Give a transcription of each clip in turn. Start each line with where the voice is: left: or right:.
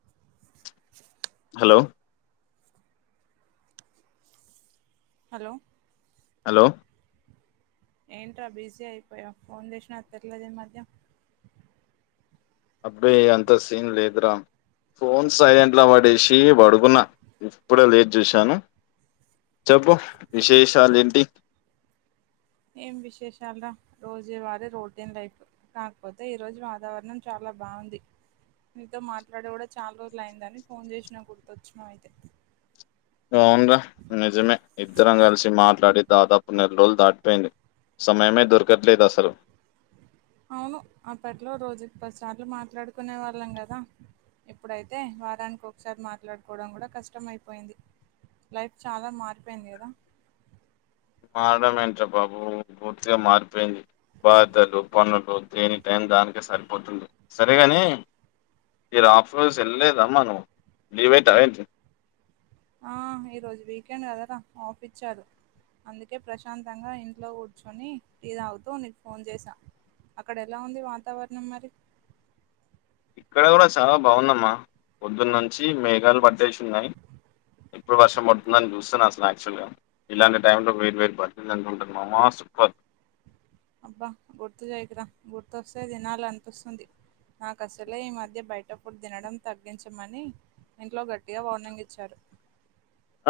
right: ఎ
left: hello
right: hello
left: hello
right: ఏంట్రా busy అయిపోయావ్ phone చేసినా ఎత్తట్లేదు ఈ మధ్య
left: అబ్బే అంత సీన్ లేదు రా ఫోన్ సైలెంట్ లా పడేసి పడుగున్నా ఇప్పుడే లేచి చూసాను చెప్పు విశేషాలు ఏంటి
right: ఏం విశేషాలు రా రోజు వారే రోటీన్ లైఫ్ కాకపోతే ఈ రోజు వాతావరణం చాలా బావుంది నీతో మాట్లాడిగూడ చాలా రోజులు అయిందని ఫోన్ చేసినా గుర్తొచ్చినవు అయితే
left: అవును రా నిజమే ఇద్దరం కలిసి మాట్లాడి దాదాప్ ఓ నెల రోజులు దాటిపోయింది సమయమే దొరకట్లేదు అస్సలు
right: అవును అప్పట్లో రోజుకి పదిసార్లు మాట్లాడుకునే వాళ్ళం కదా ఇప్పుడైతే వారానికి ఒకసారి మాట్లాడుకోవడం కూడా కష్టం అయిపోయింది లైఫ్ చాలా మారిపోయింది కదా
left: మారడం ఏంట్రా బాబు పూర్తిగా మార్ పోయింది బాధలు పనులు దేని టైం దానికే సరిపోతుంది సరే కాని మీరు ఆఫ్రోస్ వెళ్ళలేదమ్మా నువ్వు లీవ్ పెట్టావేంటి
right: ఆహ్ ఈ రోజు వీకెండ్ కదరా ఆఫ్ ఇచ్చారు అందుకే ప్రశాంతంగా ఇంట్లో కూర్చొని టీ తాగుతూ నీకు ఫోన్ చేసా అక్కడ ఎలా ఉంది వాతావరణం మరి
left: ఇక్కడ కూడా చాలా బాగుందమ్మా పొద్దున్నుంచి మేఘాలు పట్టేసి ఉన్నాయి ఎప్పుడు వర్షం పడుతుందని చూస్తున అసలు యాక్చువల్గా ఇలాంటి టైంలో వేడి వేడి బజ్జీలు తింటుంటే మామ సూప్పర్
right: అబ్బా గుర్తు చేయకురా గుర్తొస్తే తినాల అనిపిస్సుంది నాకు అసలే ఈ మధ్య బయట ఫుడ్ తినడం తగ్గించమని ఇంట్లో గట్టిగా వార్నింగ్‌ ఇచ్చారు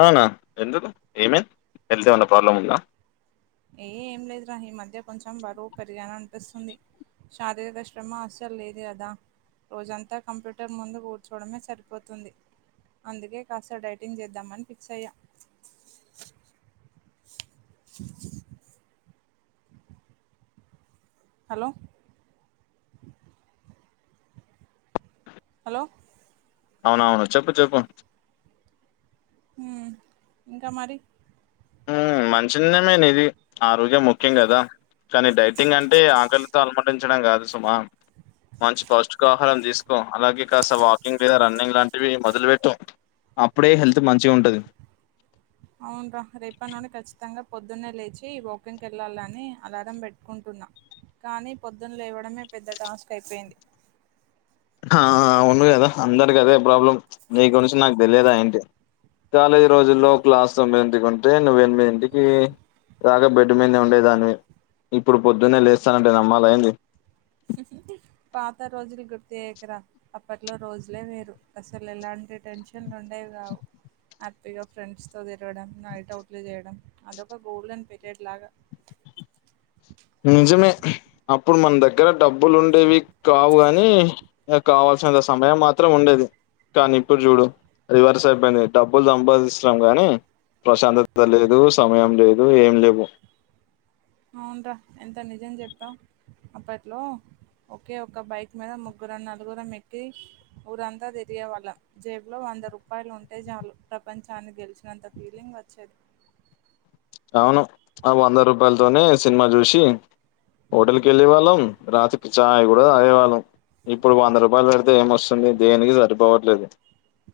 left: అవునా ఎందుకు ఏమి హెల్త్ ఏమన్నా ప్రాబ్లం ఉందా
right: ఏ ఏం లేదురా ఈ మధ్య కొంచెం బరువు పెరిగాననిపిస్సుంది శారీరక శ్రమ అస్సల్లేదు కదా రోజంతా కంప్యూటర్ ముందు కూర్చోడమే సరిపోతుంది అందుకే కాస్త డైటింగ్ చేద్దామని ఫిక్స్ అయ్యా హలో హలో
left: అవును అవును చెప్పు చెప్పు
right: హ్మ్ ఇంకా మరి
left: హ్మ్ మంచినిర్నయమే నిది ఆరోగ్యం ముఖ్యం కదా కానీ డైటింగ్ అంటే ఆకలితో అలమటించడం కాదు సుమా మంచి పౌష్టికాహారం తీసుకో అలాగే కాస్త వాకింగ్ లేదా రన్నింగ్ లాంటివి మొదలు పెట్టు అప్పుడే హెల్త్ మంచిగ ఉంటది
right: అవున్రా రేపట్నుంచి ఖచ్చితంగా పొద్దున్నే లేచి వాకింగ్ కెళ్ళాలని అలారం పెట్టుకుంటున్నా కానీ పొద్దున లేవడమే పెద్ద టాస్క్ అయిపోయింది
left: ఆ అవును గదా అందరికి అదే ప్రాబ్లం నీ గురించి నాకు తెలియద ఏంటి కాలేజి రోజుల్లో క్లాసు తొమ్మిదింటికి ఉంటే నువ్వు ఎనిమిదింటికి దాక బెడ్ మీద్నే ఉండేదానివి ఇప్పుడు పొద్దున్నే లేస్తనంటే నమ్మాల ఎంది
right: [unintelligible] పాత రోజులు గుర్తుచేయకుర అప్పట్లో రోజులే వేరు అసలు ఎలాంటి టెన్ష్ షన్ లుండేవి గావు హ్యాపీగ ఫ్రెండ్స్ తో తిరగడం నైట్ అవుట్లు చేయడం అదొక గోల్డెన్ పీరియడ్ లాగ
left: నిజమే అప్పుడు మన్ దగ్గర డబ్బులు ఉండేవి కావు గనీ ఇగ కావాల్సినంత సమయం మాత్రం ఉండేది కాని ఇప్పుడు చూడు రివర్స్ అయిపోయింది డబ్బులు సంపాదిస్తున్నాం గానీ ప్రశాంతత లేదు, సమయం లేదు, ఏం లెవ్వు
right: అవున్రా ఎంత నిజం చెప్పావ్ అప్పట్లో ఒకే ఒక్క బైక్ మీద ముగ్గురం నలుగురం ఎక్కి ఊరంత తిరిగేవాళ్ళం జేబు లో వంద రూపాయలు ఉంటే చాలు ప్రపంచాన్ని గెలిచినంత ఫీలింగ్ వచ్చేది
left: అవును ఆ రూపాలతోనే సినిమా చూసి హోటల్కి వెళ్ళే వాళ్ళం రాత్ చాయ్ కూడ తాగేవాళ్ళం ఇప్పుడు వంద రూపాయలు పెడితే ఏమ్ వస్తుంది దేనికి సరిపోవట్లేదు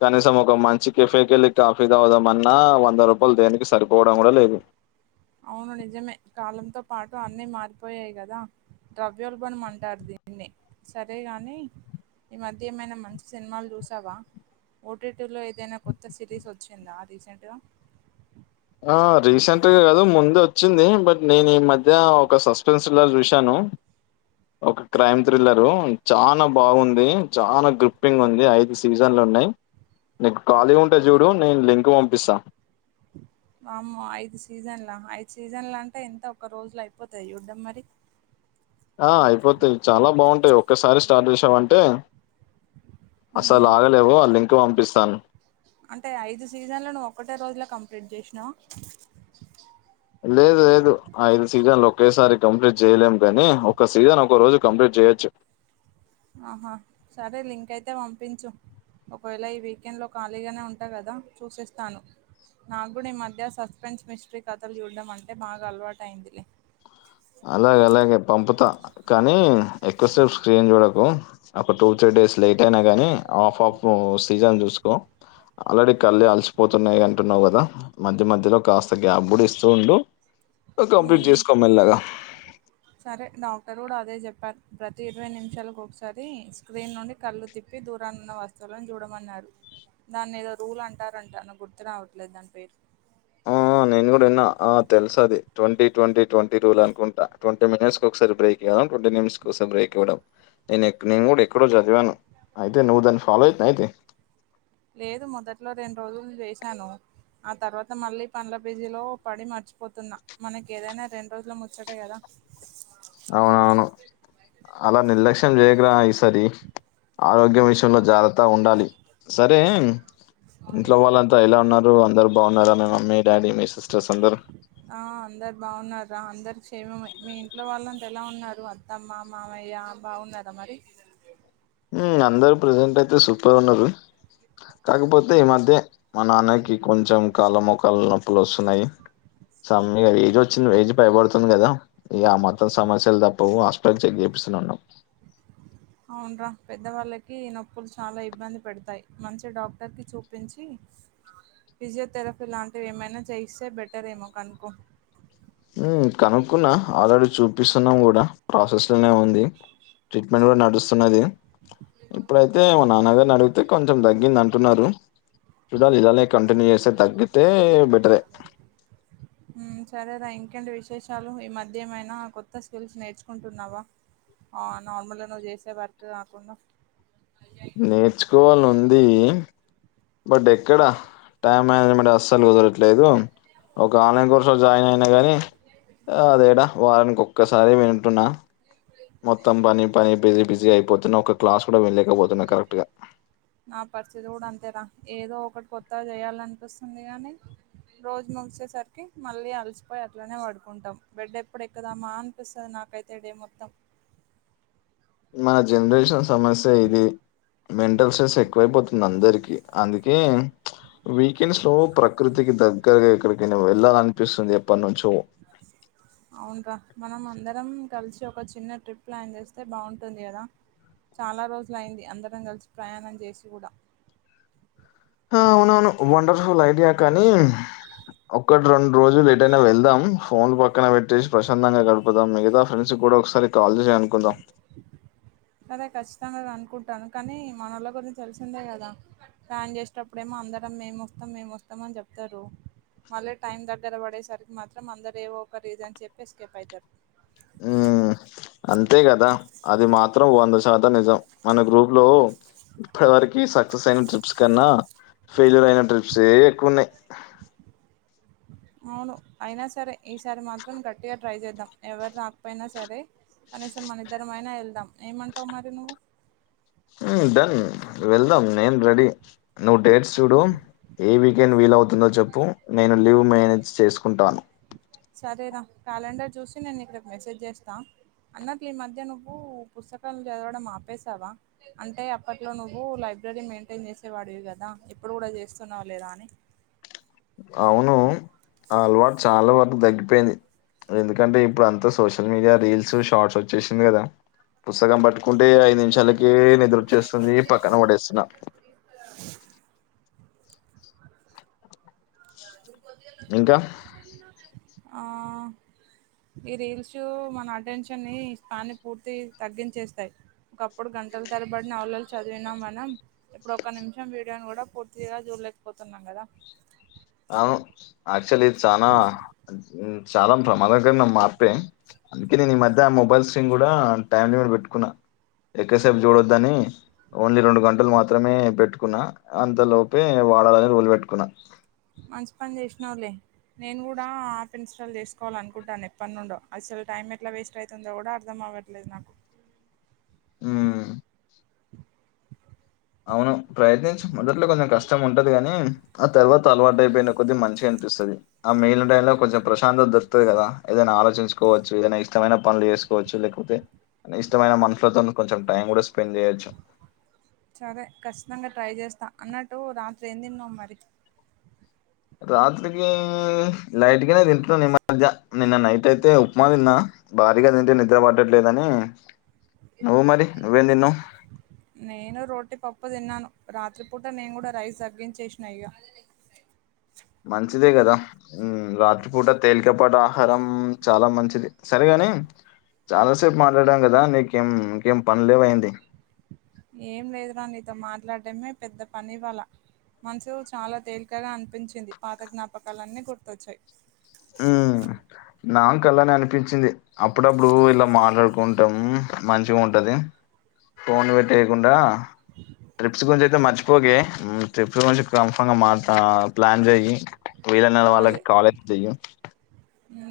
left: కనీసం ఒక మంచి కెఫే కెళ్ళి కాఫీ తాగుదామన్నా వంద రూపాయలు దేనికి సరిపోవడం కూడా లేదు
right: అవును నిజమే కాలంతో పాటు అన్నీ మారిపోయాయి కదా ద్రవ్యోల్బనమంటారు దీన్నే సరే గాని ఈ మధ్య ఏమైనా మంచి సినిమాలు చూసావా ఓ టీ టి లో ఏదైనా కొత్త సిరీస్ వచ్చిందా రీసెంట్గా
left: అ రీసెంట్ గ కాదు ముందే వచ్చింది బట్ నేను ఈ మధ్య ఒక సస్పెన్స్ థ్రిల్లర్ చూసాను ఒక క్రైమ్ థ్రిల్లరు చానా బావుంది చానా గ్రిప్పింగ్ ఉంది అయి దు సీజన్లు ఉన్నయి నీకు ఖాళీగా ఉంటే చూడు నేను లింక్ పంపిస్తా
right: వామ్మో ఐదు సీజన్ల, ఐదు సీజన్ల అంటే ఎంత ఒక రోజులో అయిపోతయ చూడ్డం మరి
left: ఆ అయిపోతయి చాలా బావుంటయి ఒక్కసారి స్టార్ట్ చేసావంటే అసలు
right: మ్మ్.
left: ఆగలేవు ఆ లింక్ పంపిస్తాను
right: అంటే ఐదు సీజన్లు నువ్వు ఒక్కటే రోజుల కంప్లీట్ చేసినవ
left: లేదు లేదు ఐదు సీజన్లు ఒకేసారి కంప్లీట్ చేయలేము గనీ ఒక్క సీజన్ ఒకో రోజు కంప్లీట్ చేయొచ్చు
right: ఆహా సరే లింక్ అయితే పంపించు ఒకవేళ ఈ వీకెండ్ లో ఖాళీగనే ఉంటా కదా చూసేస్తాను నాగ్గుడ ఈ మధ్య సస్పెన్స్ మిస్టరీ కథలు చూడ్డం అంటే బాగ అలవాటయిందిలె
left: అలాగే అలాగే పంపుతా కనీ ఎక్కువసేపు స్క్రీన్ చూడకు ఒక టూ త్రీ డేస్ లేట్ అయినా గనీ ఆఫ్ ఆఫ్ సీజన్ చూసుకో ఆల్రెడీ కళ్ళే అలసిపోతున్నయి అంటున్నవు గదా మధ్య మధ్యలొ కాస్త గ్యాప్ గుడ ఇస్తూ ఉండు కంప్లీట్
right: మ్మ్
left: చేసుకో మెల్లగా
right: సరే డాక్టర్ గూడ అదే చెప్పారు ప్రతి ఇరవై నిమిషాలకు ఒకసారి స్క్రీన్ నుండి కళ్ళు తిప్ పి దూరానున్న వస్తువులను చూడమన్నారు దాన్ని ఏదో రూల్ అంటారంటా నాకు గుర్తు రావట్లేదు దాని పేరు
left: ఆ నేను కూడా విన్నా ఆ తెలుసు అది ట్వంటీ ట్వంటీ ట్వంటీ రూలు అనుకుంటా ట్వంటీ మినిట్స్ కు ఒకసారి బేక్ ఇయ్యాలం ట్వంటీ మినిట్స్ కోసారి బ్రేక్ ఇవ్వడం నేనెక్ నేను కూడా ఎక్కడో చదివాను అయితే నువ్వు దాన్ని ఫాలో ఐతున్ అయితే
right: లేదు మొదట్లో రెండు రోజులు జేసాను ఆ తర్వాత మళ్ళీ పనుల బీజీలో పడి మర్చిపోతున్నా మనకి ఏదైనా రెండు రోజుల ముచ్చటే కదా
left: అవునవును అలా నిర్లక్ష్యం చెయ్యకురా ఈ సారి ఆరోగ్యం విషయంలో జాగ్రత్తగా ఉండాలి సరే ఇంట్లో వాళ్ళంతా ఎలా ఉన్నారు అందరూ బావున్నారా మీ మమ్మీ డాడీ మీ సిస్టర్స్ అందరూ
right: ఆ అందరు బావూన్నారు రా అందరూ క్షేమమే మీ ఇంట్లో వాళ్ళంతా ఎలా ఉన్నారు అ త్తమ్మ మామయ్య బావున్నారా మరి
left: ఉమ్ అందరూ ప్రెసెంట్ అయితే సూపర్ ఉన్నారు కాకపోతే ఈ మధ్యే మా నాన్నకి కొంచెం కాళ్ళ మొకాలు నొప్పులు వస్తున్నాయి సం ఇగ ఏజ్ వచ్చింది ఏజ్ పైబడుతుంది కదా ఇగ ఆ మాత్రం సమస్యలు తప్పవు హస్పల్ చెక్ చేపిస్తూనే ఉన్నాం
right: అవునురా పెద్ద వాళ్ళకి నొప్పులు చాలా ఇబ్బంది పెడతాయి మంచి డాక్టర్ కి చూపించి ఫిజియోథెరఫీ లాంటివి ఏమైనా చేయిస్తే బెటర్ ఏమో కనుకో
left: ఉమ్ కనుక్కున్నా ఆల్రెడీ చూపిస్తున్నాం కూడా ప్రాసెస్ లోనే ఉంది ట్రీట్మెంట్ కూడా నడుస్తున్నది ఇప్పుడైతే మా నాన్నగారిని అడుగుతే కొంచెం తగ్గిందం టున్నారు చూడాలి ఇలానే కంటిన్యూ చేస్తే తగ్గితే బెటరే
right: ఉమ్ సరే రా ఇంకేంటి విశేషాలు ఈ మధ్య ఏమైనా కొత్త స్కిల్స్ నేర్చుకుంటున్నావా ఆ నార్మల్గా నువ్వు చేసే వర్క్ కాకుండా
left: నేర్చుకోవాల ఉంది బట్ ఎక్కడ టైమ్ మనేజమెంట్ యస్ స్సలు కుదరట్లేదు ఒక ఆన్లైన్ కోర్సు లో జాయిన్ అయినా గానీ ఆ అదేడ వారానికి ఒక్కసారి వింటున్నా మొత్తం పని పని బిసీ బిసీ అయిపోతున్నా ఒక క్లాస్ కూడా వినలేకపోతున్నా కరెక్ట్ గా
right: నా పరిస్థితి కూడా అంతే రా ఏదో ఒకటి కొత్తగా చెయ్యాలనిపిస్తుంది గానీ రోజు ముగిసేసరికి మళ్ళీ అలసిపోయి అట్లనే పడుకుంటాం బెడ్ ఎప్పుడు ఎక్కదామా అనిపిస్తుంది నాకై తే డే మొత్తం
left: మన జనరేషన్ సమస్య ఇది మెంటల్ స్ట్రెస్ ఎక్కువైపోతు అందరికీ అందుకే వీకెండ్స్ లో ప్రకృతికి ద గ్గరగా ఎక్కడికైనా వెళ్ళాలి అనిపిస్తుంది ఎప్పటి నుంచో
right: అవున్రా మనం అందరం కలిసి ఒక చిన్న ట్రిప్ ప్లాన్ చేస్తే బావుంటుంది కదా చాలా రోజులు అయ్యింది అందరం కలిసి ప్రయాణం చేసి కూడా
left: హా అవునవును వండర్ఫుల్ ఐడియా కానీ ఒక్కటి రెండు రోజులు ఎటైనా వెళ్దాం ఫోన్లు పక్కన పెట్టేసి ప్రశాంతంగా గడుపు పుదాం మిగతా ఫ్రెండ్సు కు కూడా ఒకసారి కాల్ చేసి అనుకుందాం
right: సరే ఖచ్చితంగా కనుక్కుంటాను కానీ మనోళ్ళ గురించి తెలిసిందే కదా ప్లాన్ చేసేటప్పుడు ఏమో అందరం మేం వస్తాం మేం వస్తాం అని చెప్తారు మళ్ళీ టైం దగ్గర పడేసరికి మాత్రం అందరు ఏవో ఒక రీజన్ చెప్పి ఎస్కేప్ అయితారు
left: ఊ అంతే కదా అది మా బ్రో వంద శాతం నిజం మన గ్రూప్ లో ఇప్పటి వరకి సక్సెస్ అయిన ట్రిప్స్ కన్నా ఫెయిల్యూర్ అయిన ట్రిప్స్ ఏ ఎక్కువ ఉన్నాయి
right: అవును అయినా సరే ఈసారి మాత్రం గట్టిగా ట్రై చేద్దాం ఎవరు రాకపోయినా సరే కనీసం మన ఇద్దరం అయినా వెళ్దాం ఏమంటావు మరి నువ్వు
left: ఉమ్ డన్ వెళ్దాం నేను రెడీ నువ్వు డేట్స్ చూడు ఏ వీకెండ్ వీలవుతుందో చెప్పు నేను లీవ్ మేనేజ్ చేసుకుంటాను
right: సరేరా క్యాలెండర్ చూసి నేను రేపు మెసేజ్ చేస్తా అన్నటు ఈ మధ్య నువ్వు పుస్తకాలను చదవడం ఆపేసావా అంటే అప్పట్లో నువ్వు లైబ్రరీ మెయింటైన్ చేసేవాడివి కదా ఇప్పుడు కూడా చేస్తున్నావ లేదా అని
left: అవును ఆ అలవాటు చాలా వరకు తగ్గిపోయింది ఎందుకంటే ఇప్పుడు అంతా సోషల్ మీడియా రీల్స్ షార్ట్స్ వచ్చేసింది కదా పుస్తకం బట్టి పడుకుంటే ఐదు నిమిషాలకి నిద్ర వచ్చేస్తుంది పక్కన పడేస్తున్నా
right: అలాగే రాదు
left: ఇంకా
right: ఆ ఈ రీల్స్ మన అటెన్షన్ ని స్థానిక పూర్తి తగ్గించేస్తాయి ఒకప్పుడు గంటల తరబడి నవలలు చదివినాం మనం ఇప్పుడు ఒక్క నిమిషం వీడియోని కూడా పూర్తిగా చూడలేకపోతున్నాం కదా
left: అవు ఆక్చులీ ఇది చానా చాలా ప్రమాదంకర మైన మార్పే అందుకే నేను ఈ మధ్య ఆ మొబైల్ స్క్రీన్ కూడా టైమ్ లిమిట్ పెట్టుకున్నా ఎక్కసేపు చూడొద్దు అని ఓన్లీ రెండు గంటలు మాత్రమే పెట్టుకున్నా అంతలోపే వాడాలని రూల్ పెట్టుకున్నా
right: మంచి పని చేసినావులే నేను కూడా యాప్ ఇన్స్టాల్ చేసుకోవాలి అనుకుంటాను ఎప్పటి నుండో అసలు టైం ఎట్లా వేస్ట్ అయితుందో కూడా అర్థం అవ్వదు లేదు నాకు
left: ఉమ్ అవును ఇప్పుడు అయితే మొదట్లో కొంచెం కష్టం ఉంటాది కాని ఆ తర్వాత అలవాటు అయిపోయిన కొద్ది మంచిగా అనిపిస్తది ఆ మిగిలిన టైంలో కొంచెం ప్రశాంతత దొరుకుతాది కదా ఏదైన ఆలోచించుకోవచ్చు ఏదైనా ఇష్టమైన పనులు చేసుకో కోవచ్చు లేకపోతే ఇష్టమైన మనసుతోనే కొంచెం టైం కూడా స్పెండ్ చేయొచ్చు
right: సరే ఖచ్చితంగా ట్రై చేస్తా అన్నట్టు రాత్రి ఏం తిన్నావు మరి
left: రాత్రికి లైట్ గానే తింటున్నా ని మధ్య నిన్న నైట్ అయితే ఉప్మా తిన్నా భారీగా తింటే నిద్ర పడట్లేదని నువ్వు మరి నువ్వేం తిన్నావు
right: నేను రోటీ పప్పు తిన్నాను రాత్రిపూట నేను కూడా రైస్ తాగించేసిన ఇగ
left: మంచిదే కదా ఉమ్ రాత్రిపూట తేలికపాటి ఆహారం చాలా మంచిది సరేగాని చాలా సేపు మాట్లాడాం కదా నీకేం ఇంకేం పనులు లేవు ఏంటి
right: ఏం లేదురా నీతో మాట్లాడడమే పెద్ద పని ఇవ్వాళ్ళ మనసు చాలా తేలికగా అనిపించింది పాత జ్ఞాపకాలన్నీ గుర్తొచ్చాయి
left: ఉమ్ నాకు అలానే అనిపించింది అప్పుడప్పుడు ఇలా మాట్లాడుకుంటాం మంచిగా ఉంటది ఫోన్ పెట్టేయకుండా
right: [inaudible]
left: ట్రిప్స్ గురించి అయితే మర్చిపోకే ట్రిప్స్ గురించి కన్ఫర్మ్ గా ప్లాన్ చెయ్యి విలనవల కాల్ చేసి ఈవ్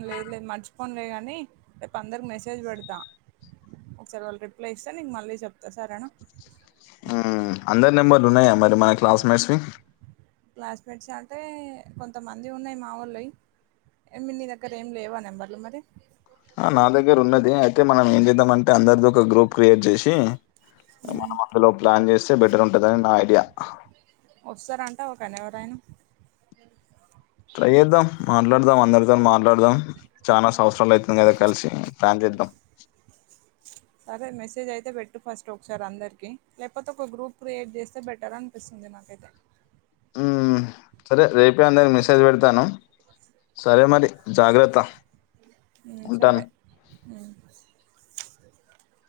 right: లేదు లేదు మర్చిపోన్లేగానీ రేపు అందరికి మెసేజ్లు పెడతా ఒకసారి వాళ్ళు రిప్లై ఇస్తే నీకు మళ్ళీ చెప్తా సారేనా
left: ఉహ్మ్ అందరి నెంబర్లు ఉన్నాయా మరి మన క్లాస్ మేట్స్వి
right: క్లాస్మేట్స్ అంటే కొంతమంది ఉన్నాయి మా ఒళ్ళుయి ఏమి నీ దగ్గర ఏమి లేవా నెంబర్లు మరి
left: ఆ నా దగ్గర ఉన్నది అయితే మనం ఏం చేద్దామంటే అందరిది ఒక గ్రూప్ క్రియేట్ జెసి మనం
right: మ్మ్.
left: అందులో ప్లాన్ చేస్తే బెటర్ ఉంటందని నా ఐడియా
right: వస్తారంట ఒకన ఎవరైనా [unintelligible]
left: ట్రై చేద్దాం మాట్లాడదాం అందరితో మాట్లాడదాం చానా సంవత్సరాలు అవుతుంది కదా కలిసి ప్లాన్ చేద్దాం
right: సరే మెసేజ్ అయితే పెట్టు ఫస్ట్ ఒకసారి అందరికీ లేకపోతే ఒక గ్రూప్ క్రియేట్ చేస్తే బెటర్ అనిపిస్తుంది నాకైతే
left: ఊ సరే రేపే అందరిక మెసేజ్ పెడతాను సరే మరి జాగ్రత్త ఉంటాను
right: ఉమ్ [unintelligible]